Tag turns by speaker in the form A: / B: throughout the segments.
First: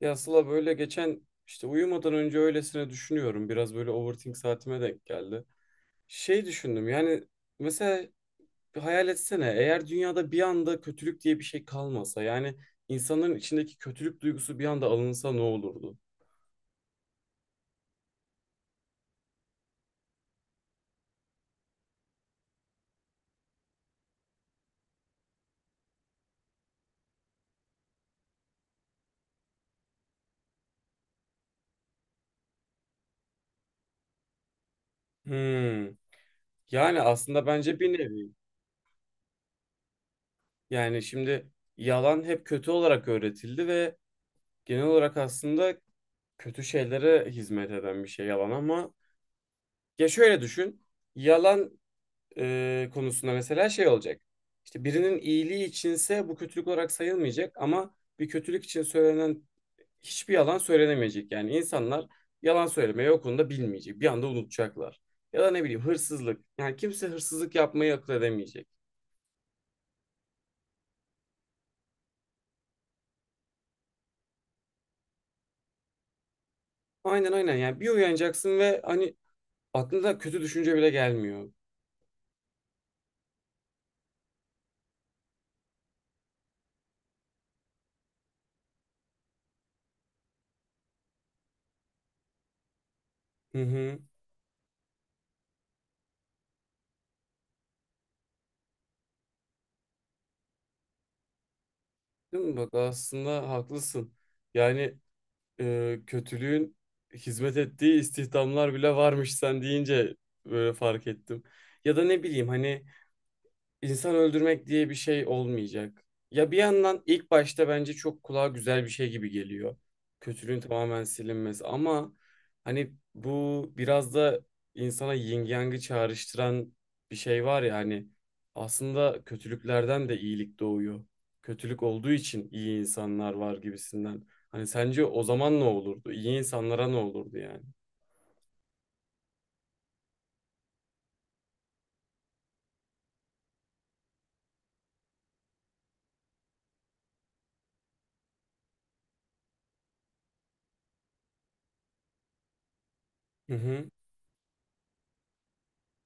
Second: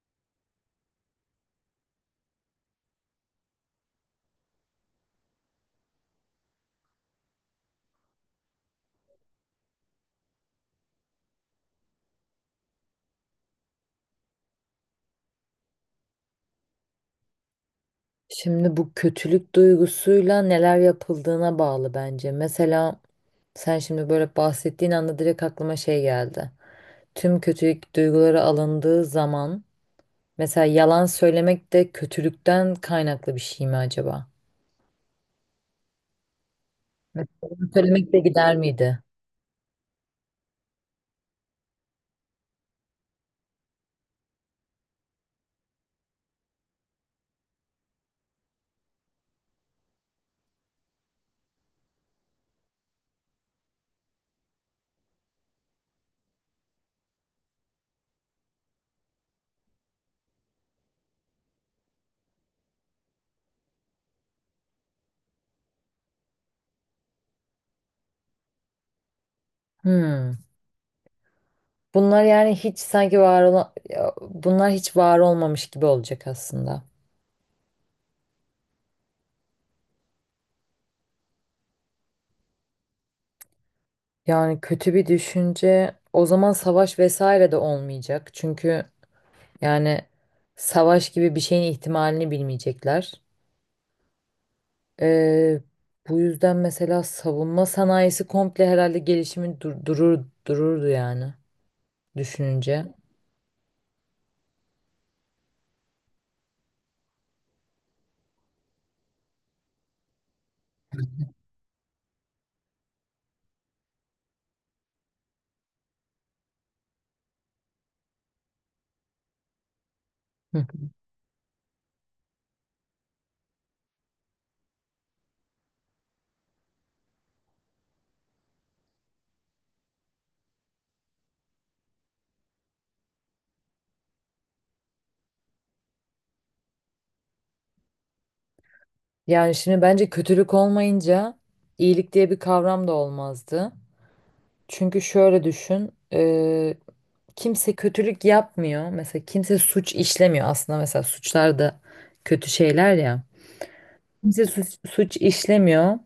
A: Ya Sıla böyle geçen işte uyumadan önce öylesine düşünüyorum. Biraz böyle overthink saatime denk geldi. Şey düşündüm yani mesela bir hayal etsene, eğer dünyada bir anda kötülük diye bir şey kalmasa yani insanların içindeki kötülük duygusu bir anda alınsa ne olurdu?
B: Şimdi bu kötülük duygusuyla neler yapıldığına bağlı bence. Mesela sen şimdi böyle bahsettiğin anda direkt aklıma geldi. Tüm kötülük duyguları alındığı zaman mesela yalan söylemek de kötülükten kaynaklı bir şey mi acaba?
A: Hmm. Yani
B: Mesela
A: aslında
B: yalan
A: bence bir
B: söylemek de
A: nevi.
B: gider miydi?
A: Yani şimdi yalan hep kötü olarak öğretildi ve genel olarak aslında kötü şeylere hizmet eden bir şey yalan, ama ya şöyle düşün. Yalan konusunda mesela şey olacak. İşte birinin iyiliği içinse bu kötülük olarak sayılmayacak, ama bir kötülük için söylenen hiçbir yalan söylenemeyecek. Yani insanlar yalan söylemeyi o konuda bilmeyecek. Bir anda unutacaklar. Ya da ne bileyim, hırsızlık. Yani kimse hırsızlık yapmayı akıl edemeyecek.
B: Hmm. Bunlar yani hiç sanki var olan, ya, bunlar hiç var olmamış gibi olacak aslında.
A: Aynen aynen, yani bir uyanacaksın ve hani aklına kötü düşünce bile gelmiyor.
B: Yani kötü bir düşünce o zaman savaş vesaire de olmayacak. Çünkü yani savaş gibi bir şeyin ihtimalini bilmeyecekler.
A: Hı hı.
B: Ee, Bu yüzden mesela savunma sanayisi komple herhalde gelişimi durur dururdu yani
A: Değil mi? Bak,
B: düşününce.
A: aslında haklısın. Yani kötülüğün hizmet ettiği istihdamlar bile varmış sen deyince böyle fark ettim. Ya da ne bileyim, hani İnsan öldürmek diye bir şey olmayacak. Ya bir yandan ilk başta bence çok kulağa güzel bir şey gibi geliyor. Kötülüğün
B: Hı.
A: tamamen silinmesi, ama hani bu biraz da insana yin yang'ı çağrıştıran bir şey var ya, hani aslında kötülüklerden de iyilik doğuyor. Kötülük olduğu için iyi insanlar var gibisinden. Hani sence o zaman ne olurdu? İyi insanlara ne olurdu yani?
B: Yani şimdi bence kötülük olmayınca iyilik diye bir kavram da olmazdı. Çünkü şöyle düşün, kimse kötülük yapmıyor. Mesela kimse suç işlemiyor. Aslında mesela suçlar da kötü şeyler ya.
A: Hı hı,
B: Kimse suç işlemiyor.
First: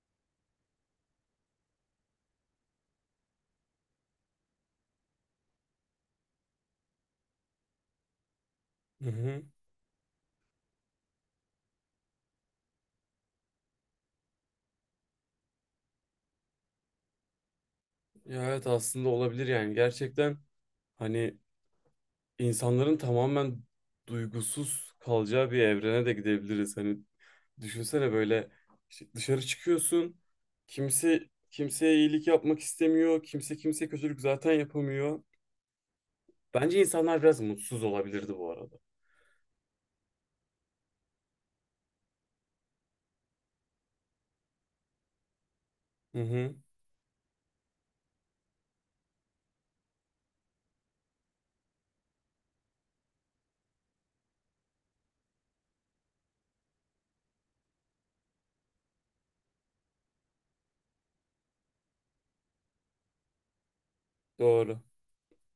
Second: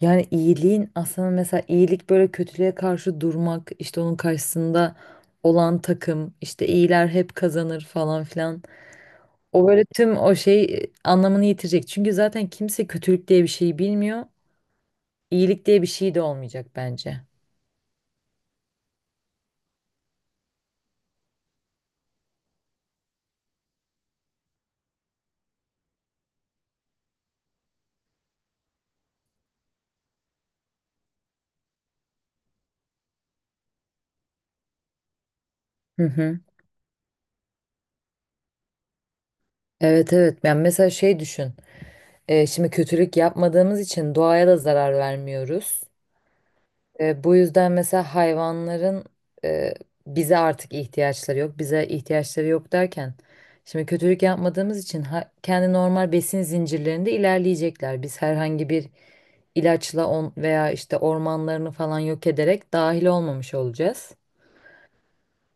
B: Yani iyiliğin aslında mesela iyilik böyle kötülüğe karşı durmak işte onun karşısında olan takım işte iyiler hep kazanır falan filan.
A: hı hı.
B: O böyle tüm o anlamını yitirecek. Çünkü zaten kimse kötülük diye bir şeyi bilmiyor. İyilik diye bir şey de olmayacak bence.
A: Ya evet, aslında olabilir yani gerçekten, hani insanların tamamen duygusuz kalacağı bir evrene de gidebiliriz. Hani düşünsene, böyle işte dışarı çıkıyorsun. Kimse kimseye iyilik yapmak istemiyor. Kimse kimseye kötülük zaten yapamıyor.
B: Hı hı.
A: Bence insanlar biraz mutsuz olabilirdi bu arada.
B: Evet evet. Yani mesela şey düşün. Şimdi kötülük yapmadığımız için doğaya da zarar vermiyoruz.
A: Hı hı,
B: Bu yüzden mesela hayvanların e, bize artık ihtiyaçları yok. Bize ihtiyaçları yok derken şimdi kötülük yapmadığımız için kendi normal besin zincirlerinde ilerleyecekler. Biz herhangi bir ilaçla on veya işte ormanlarını falan yok ederek dahil olmamış olacağız.
A: doğru.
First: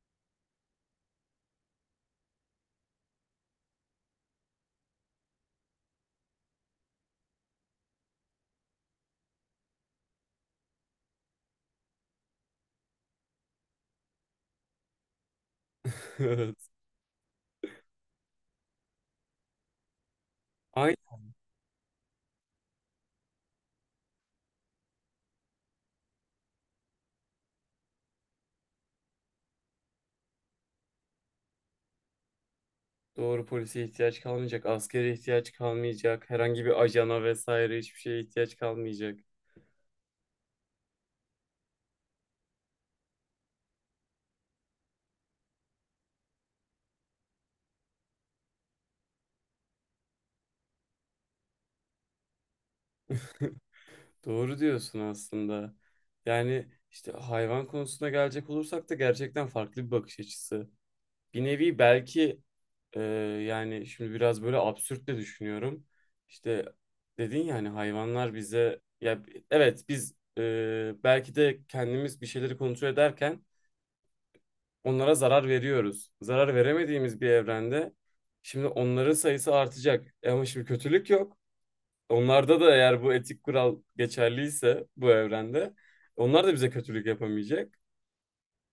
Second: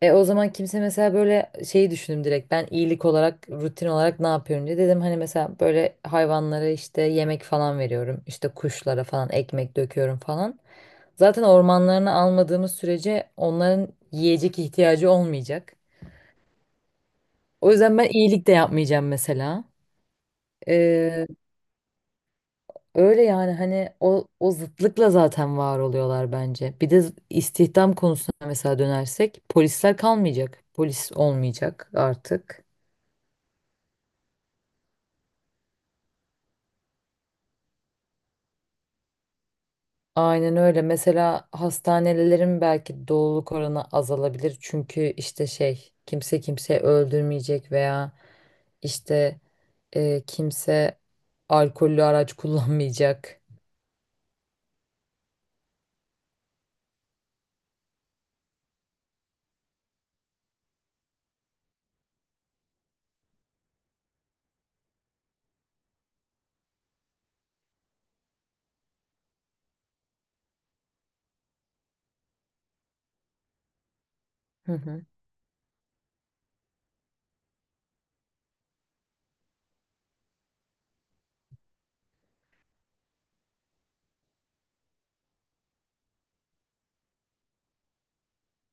B: E o zaman kimse mesela böyle şeyi düşündüm direkt ben iyilik olarak rutin olarak ne yapıyorum diye dedim hani mesela böyle hayvanlara işte yemek falan veriyorum işte kuşlara falan ekmek döküyorum falan. Zaten ormanlarını almadığımız sürece onların yiyecek ihtiyacı olmayacak.
A: Evet.
B: O yüzden ben iyilik de yapmayacağım mesela.
A: Aynı
B: Ee, Öyle yani hani o zıtlıkla zaten var oluyorlar bence. Bir de istihdam konusuna mesela dönersek polisler kalmayacak. Polis olmayacak artık.
A: doğru, polise ihtiyaç kalmayacak, askere ihtiyaç kalmayacak, herhangi bir ajana vesaire hiçbir şeye ihtiyaç kalmayacak.
B: Aynen öyle. Mesela hastanelerin belki doluluk oranı azalabilir. Çünkü işte şey kimse kimseyi öldürmeyecek veya İşte kimse alkollü araç kullanmayacak.
A: Doğru diyorsun aslında. Yani işte hayvan konusuna gelecek olursak da gerçekten farklı bir bakış açısı. Bir nevi belki e, yani şimdi biraz böyle absürt de düşünüyorum. İşte dedin ya hani, hayvanlar bize, ya evet biz, belki de kendimiz bir şeyleri kontrol ederken
B: Hı hı.
A: onlara zarar veriyoruz. Zarar veremediğimiz bir evrende şimdi onların sayısı artacak. E ama şimdi kötülük yok. Onlarda da eğer bu etik kural geçerliyse bu evrende onlar da bize kötülük yapamayacak.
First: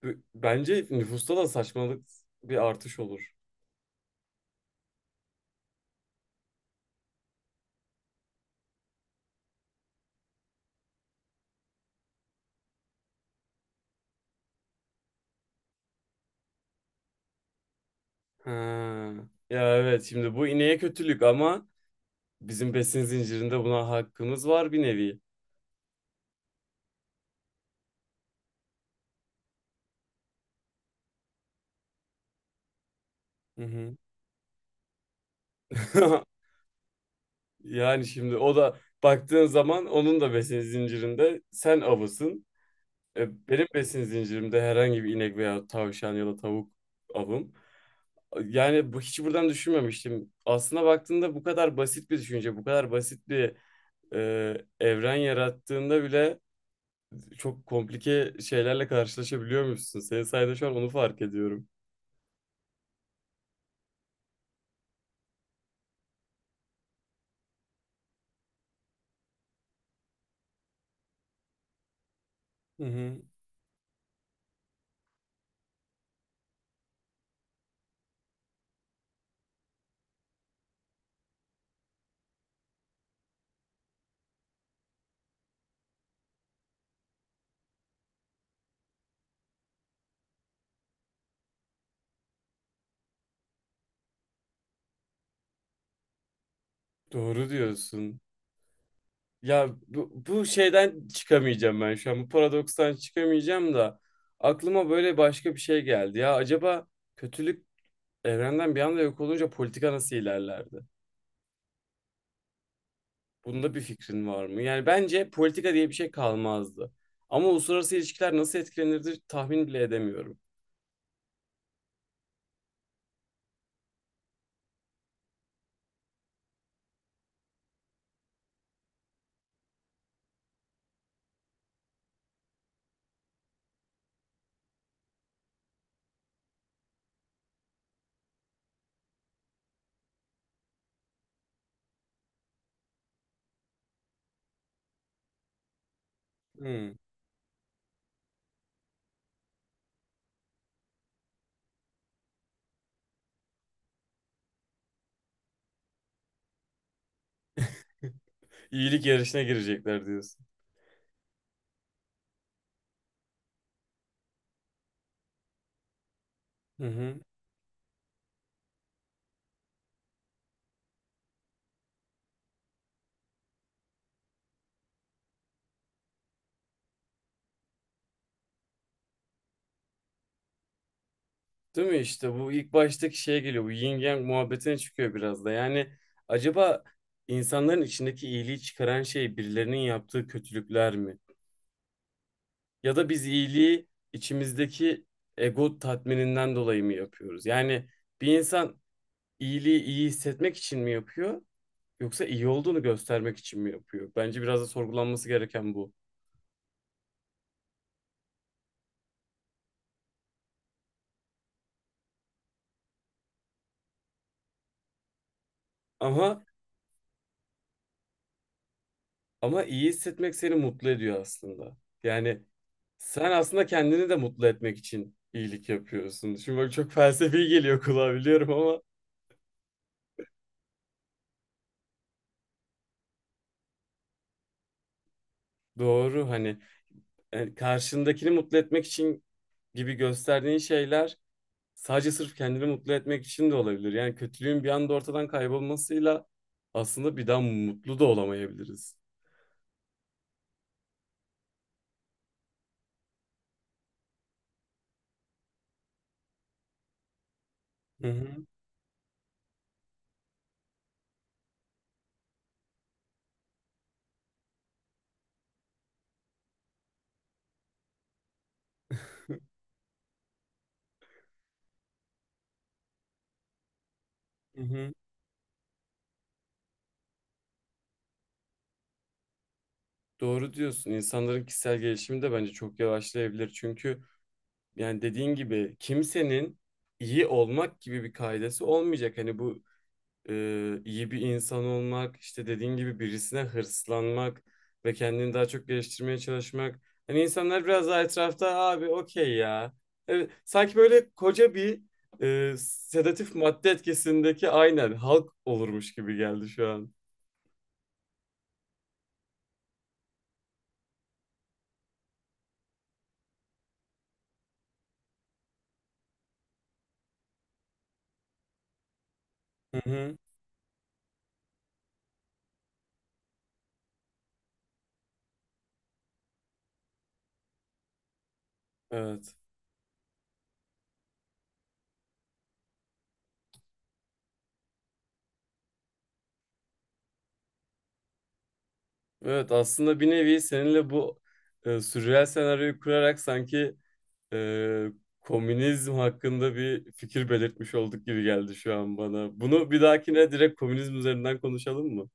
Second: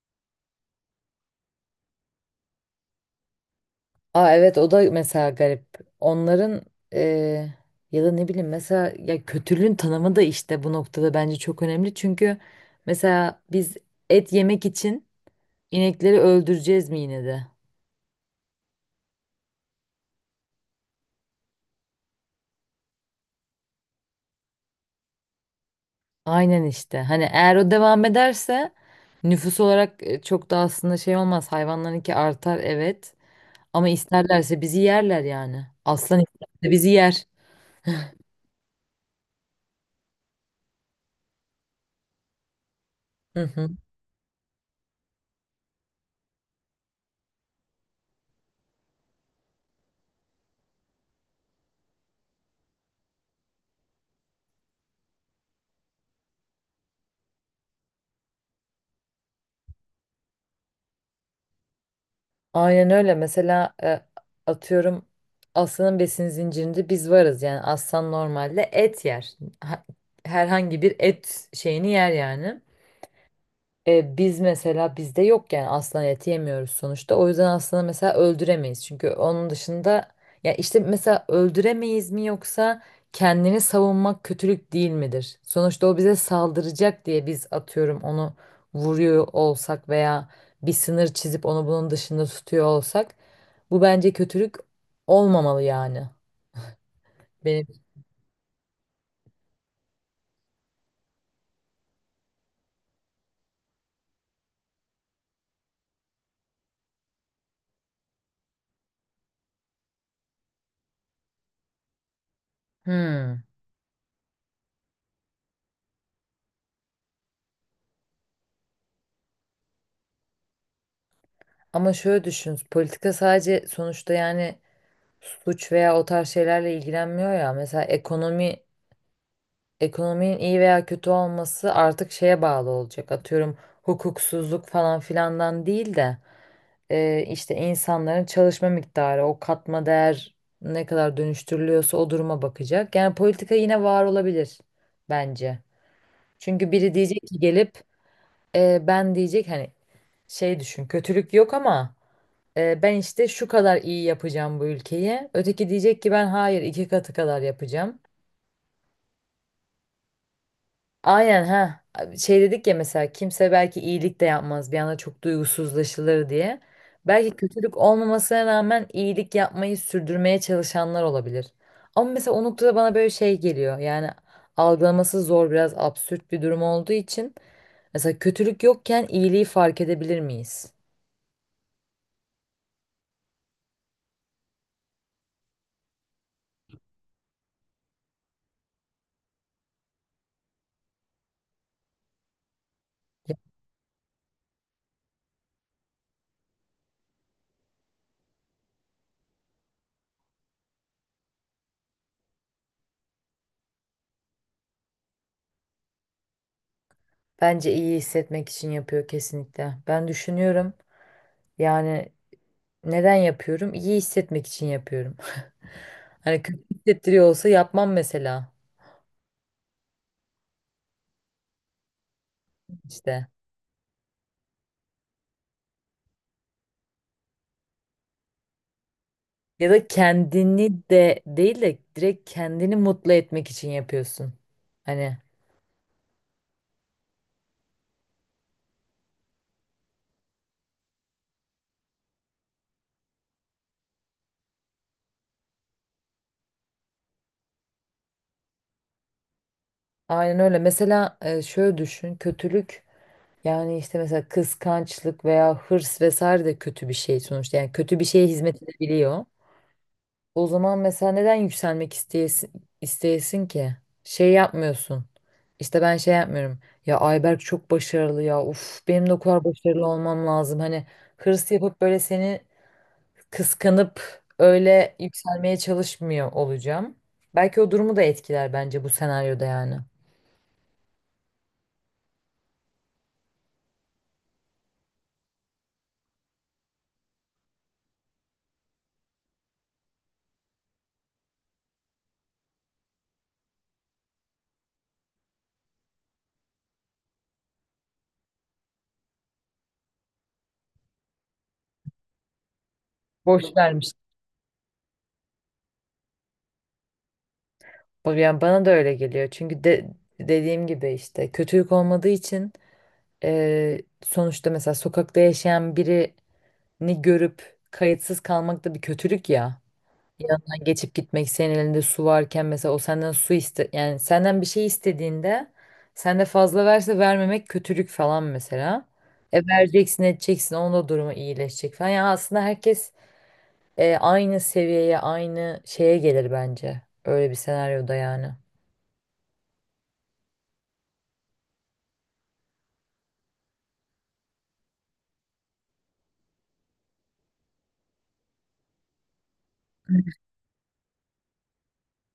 A: Bence nüfusta da saçmalık bir artış olur.
B: Aa evet o da mesela garip. Onların e, ya da ne bileyim mesela ya kötülüğün tanımı da işte bu noktada bence çok önemli. Çünkü mesela biz et yemek için inekleri öldüreceğiz mi yine de?
A: Ha. Ya evet, şimdi bu ineğe kötülük, ama bizim besin zincirinde buna hakkımız var bir nevi.
B: Aynen işte. Hani eğer o devam ederse nüfus olarak çok da aslında şey olmaz. Hayvanlarınki artar evet.
A: Hı
B: Ama
A: hı.
B: isterlerse bizi yerler yani. Aslan isterse bizi yer.
A: Yani şimdi o da baktığın zaman onun da besin zincirinde sen avısın.
B: Hı
A: E, benim
B: hı.
A: besin zincirimde herhangi bir inek veya tavşan ya da tavuk avım. Yani bu hiç buradan düşünmemiştim. Aslına baktığında bu kadar basit bir düşünce, bu kadar basit bir evren yarattığında bile çok komplike şeylerle karşılaşabiliyormuşsun. Senin sayede şu an onu fark ediyorum.
B: Aynen öyle. Mesela atıyorum aslanın besin zincirinde biz varız. Yani aslan normalde et yer. Herhangi bir et şeyini yer yani.
A: Hı hı.
B: Biz mesela bizde yok yani aslan eti yemiyoruz sonuçta. O yüzden aslanı mesela öldüremeyiz. Çünkü onun dışında ya işte mesela öldüremeyiz mi yoksa kendini savunmak kötülük değil midir? Sonuçta o bize saldıracak diye biz atıyorum onu vuruyor olsak veya bir sınır çizip onu bunun dışında tutuyor olsak bu bence kötülük olmamalı yani.
A: Doğru
B: Benim.
A: diyorsun. Ya bu şeyden çıkamayacağım ben şu an. Bu paradokstan çıkamayacağım da aklıma böyle başka bir şey geldi. Ya acaba kötülük evrenden bir anda yok olunca politika nasıl ilerlerdi?
B: Hmm.
A: Bunda bir fikrin var mı? Yani bence politika diye bir şey kalmazdı. Ama uluslararası ilişkiler nasıl etkilenirdi tahmin bile edemiyorum.
B: Ama şöyle düşün. Politika sadece sonuçta yani suç veya o tarz şeylerle ilgilenmiyor ya. Mesela ekonominin iyi veya kötü olması artık şeye bağlı olacak. Atıyorum hukuksuzluk falan filandan değil de işte insanların çalışma miktarı, o katma değer ne kadar dönüştürülüyorsa o duruma bakacak. Yani politika yine var olabilir bence. Çünkü biri
A: Hmm.
B: diyecek ki gelip ben diyecek hani şey düşün kötülük yok ama ben işte şu kadar iyi yapacağım bu ülkeyi. Öteki diyecek ki ben hayır iki katı kadar yapacağım.
A: İyilik yarışına girecekler diyorsun.
B: Aynen ha. Şey dedik ya mesela kimse belki iyilik de yapmaz bir anda çok duygusuzlaşılır diye.
A: Hı hı.
B: Belki kötülük olmamasına rağmen iyilik yapmayı sürdürmeye çalışanlar olabilir. Ama mesela o noktada bana böyle şey geliyor. Yani algılaması zor biraz absürt bir durum olduğu için mesela kötülük yokken iyiliği fark edebilir miyiz?
A: Değil mi, işte bu ilk baştaki şeye geliyor. Bu yin yang muhabbetine çıkıyor biraz da. Yani acaba insanların içindeki iyiliği çıkaran şey birilerinin yaptığı kötülükler mi? Ya da biz iyiliği içimizdeki ego tatmininden dolayı mı yapıyoruz? Yani bir insan iyiliği iyi hissetmek için mi yapıyor? Yoksa iyi olduğunu göstermek için mi yapıyor? Bence biraz da sorgulanması gereken bu.
B: Bence iyi hissetmek için yapıyor kesinlikle. Ben düşünüyorum. Yani neden yapıyorum? İyi hissetmek için yapıyorum. Hani
A: Ama
B: kötü hissettiriyor olsa yapmam mesela
A: ama iyi hissetmek seni mutlu ediyor aslında. Yani
B: işte.
A: sen aslında kendini de mutlu etmek için iyilik yapıyorsun. Şimdi bak, çok felsefi geliyor kulağa biliyorum, ama
B: Ya da kendini de değil de direkt kendini mutlu etmek için yapıyorsun. Hani
A: doğru, hani yani karşındakini mutlu etmek için gibi gösterdiğin şeyler sadece sırf kendini mutlu etmek için de olabilir. Yani kötülüğün bir anda ortadan kaybolmasıyla aslında bir daha mutlu da olamayabiliriz.
B: aynen öyle. Mesela şöyle düşün. Kötülük yani işte mesela kıskançlık veya hırs vesaire de kötü bir şey sonuçta. Yani kötü bir
A: Hı
B: şeye
A: hı.
B: hizmet edebiliyor. O zaman mesela neden yükselmek isteyesin ki? Şey yapmıyorsun. İşte ben şey yapmıyorum. Ya Ayberk çok başarılı ya. Uf benim de o kadar başarılı olmam lazım. Hani hırs yapıp böyle seni kıskanıp
A: Hı hı.
B: öyle yükselmeye çalışmıyor olacağım. Belki o durumu da etkiler bence bu senaryoda yani.
A: Doğru diyorsun. İnsanların kişisel gelişimi de bence çok yavaşlayabilir. Çünkü yani dediğin gibi kimsenin iyi olmak gibi bir kaidesi olmayacak. Hani bu iyi bir insan olmak, işte dediğin gibi birisine hırslanmak ve kendini daha çok geliştirmeye çalışmak. Hani insanlar biraz daha etrafta abi okey ya. Evet, sanki böyle koca bir sedatif
B: Boş
A: madde
B: vermiş.
A: etkisindeki aynen halk olurmuş gibi geldi şu an.
B: Yani bana da öyle geliyor. Dediğim gibi işte kötülük olmadığı için sonuçta mesela sokakta yaşayan biri ni görüp kayıtsız kalmak da bir kötülük ya.
A: Hı hı.
B: Yanından geçip gitmek senin elinde su varken mesela o senden su iste yani senden bir şey istediğinde sen de fazla verse vermemek kötülük falan mesela.
A: Evet.
B: E vereceksin edeceksin onun da durumu iyileşecek falan. Yani aslında herkes aynı seviyeye aynı şeye gelir bence. Öyle bir senaryoda yani.
A: Evet, aslında bir nevi seninle bu sürreal senaryoyu kurarak sanki e, komünizm hakkında bir fikir belirtmiş olduk gibi geldi şu an bana. Bunu bir dahakine direkt komünizm üzerinden konuşalım mı?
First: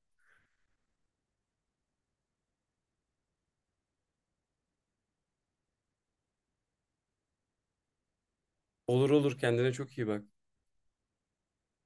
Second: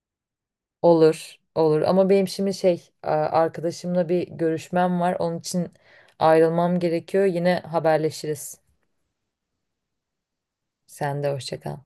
B: Olur olur ama benim şimdi şey arkadaşımla bir görüşmem var. Onun için ayrılmam gerekiyor. Yine haberleşiriz.
A: Olur olur, kendine çok iyi bak.
B: Sen de hoşça kal.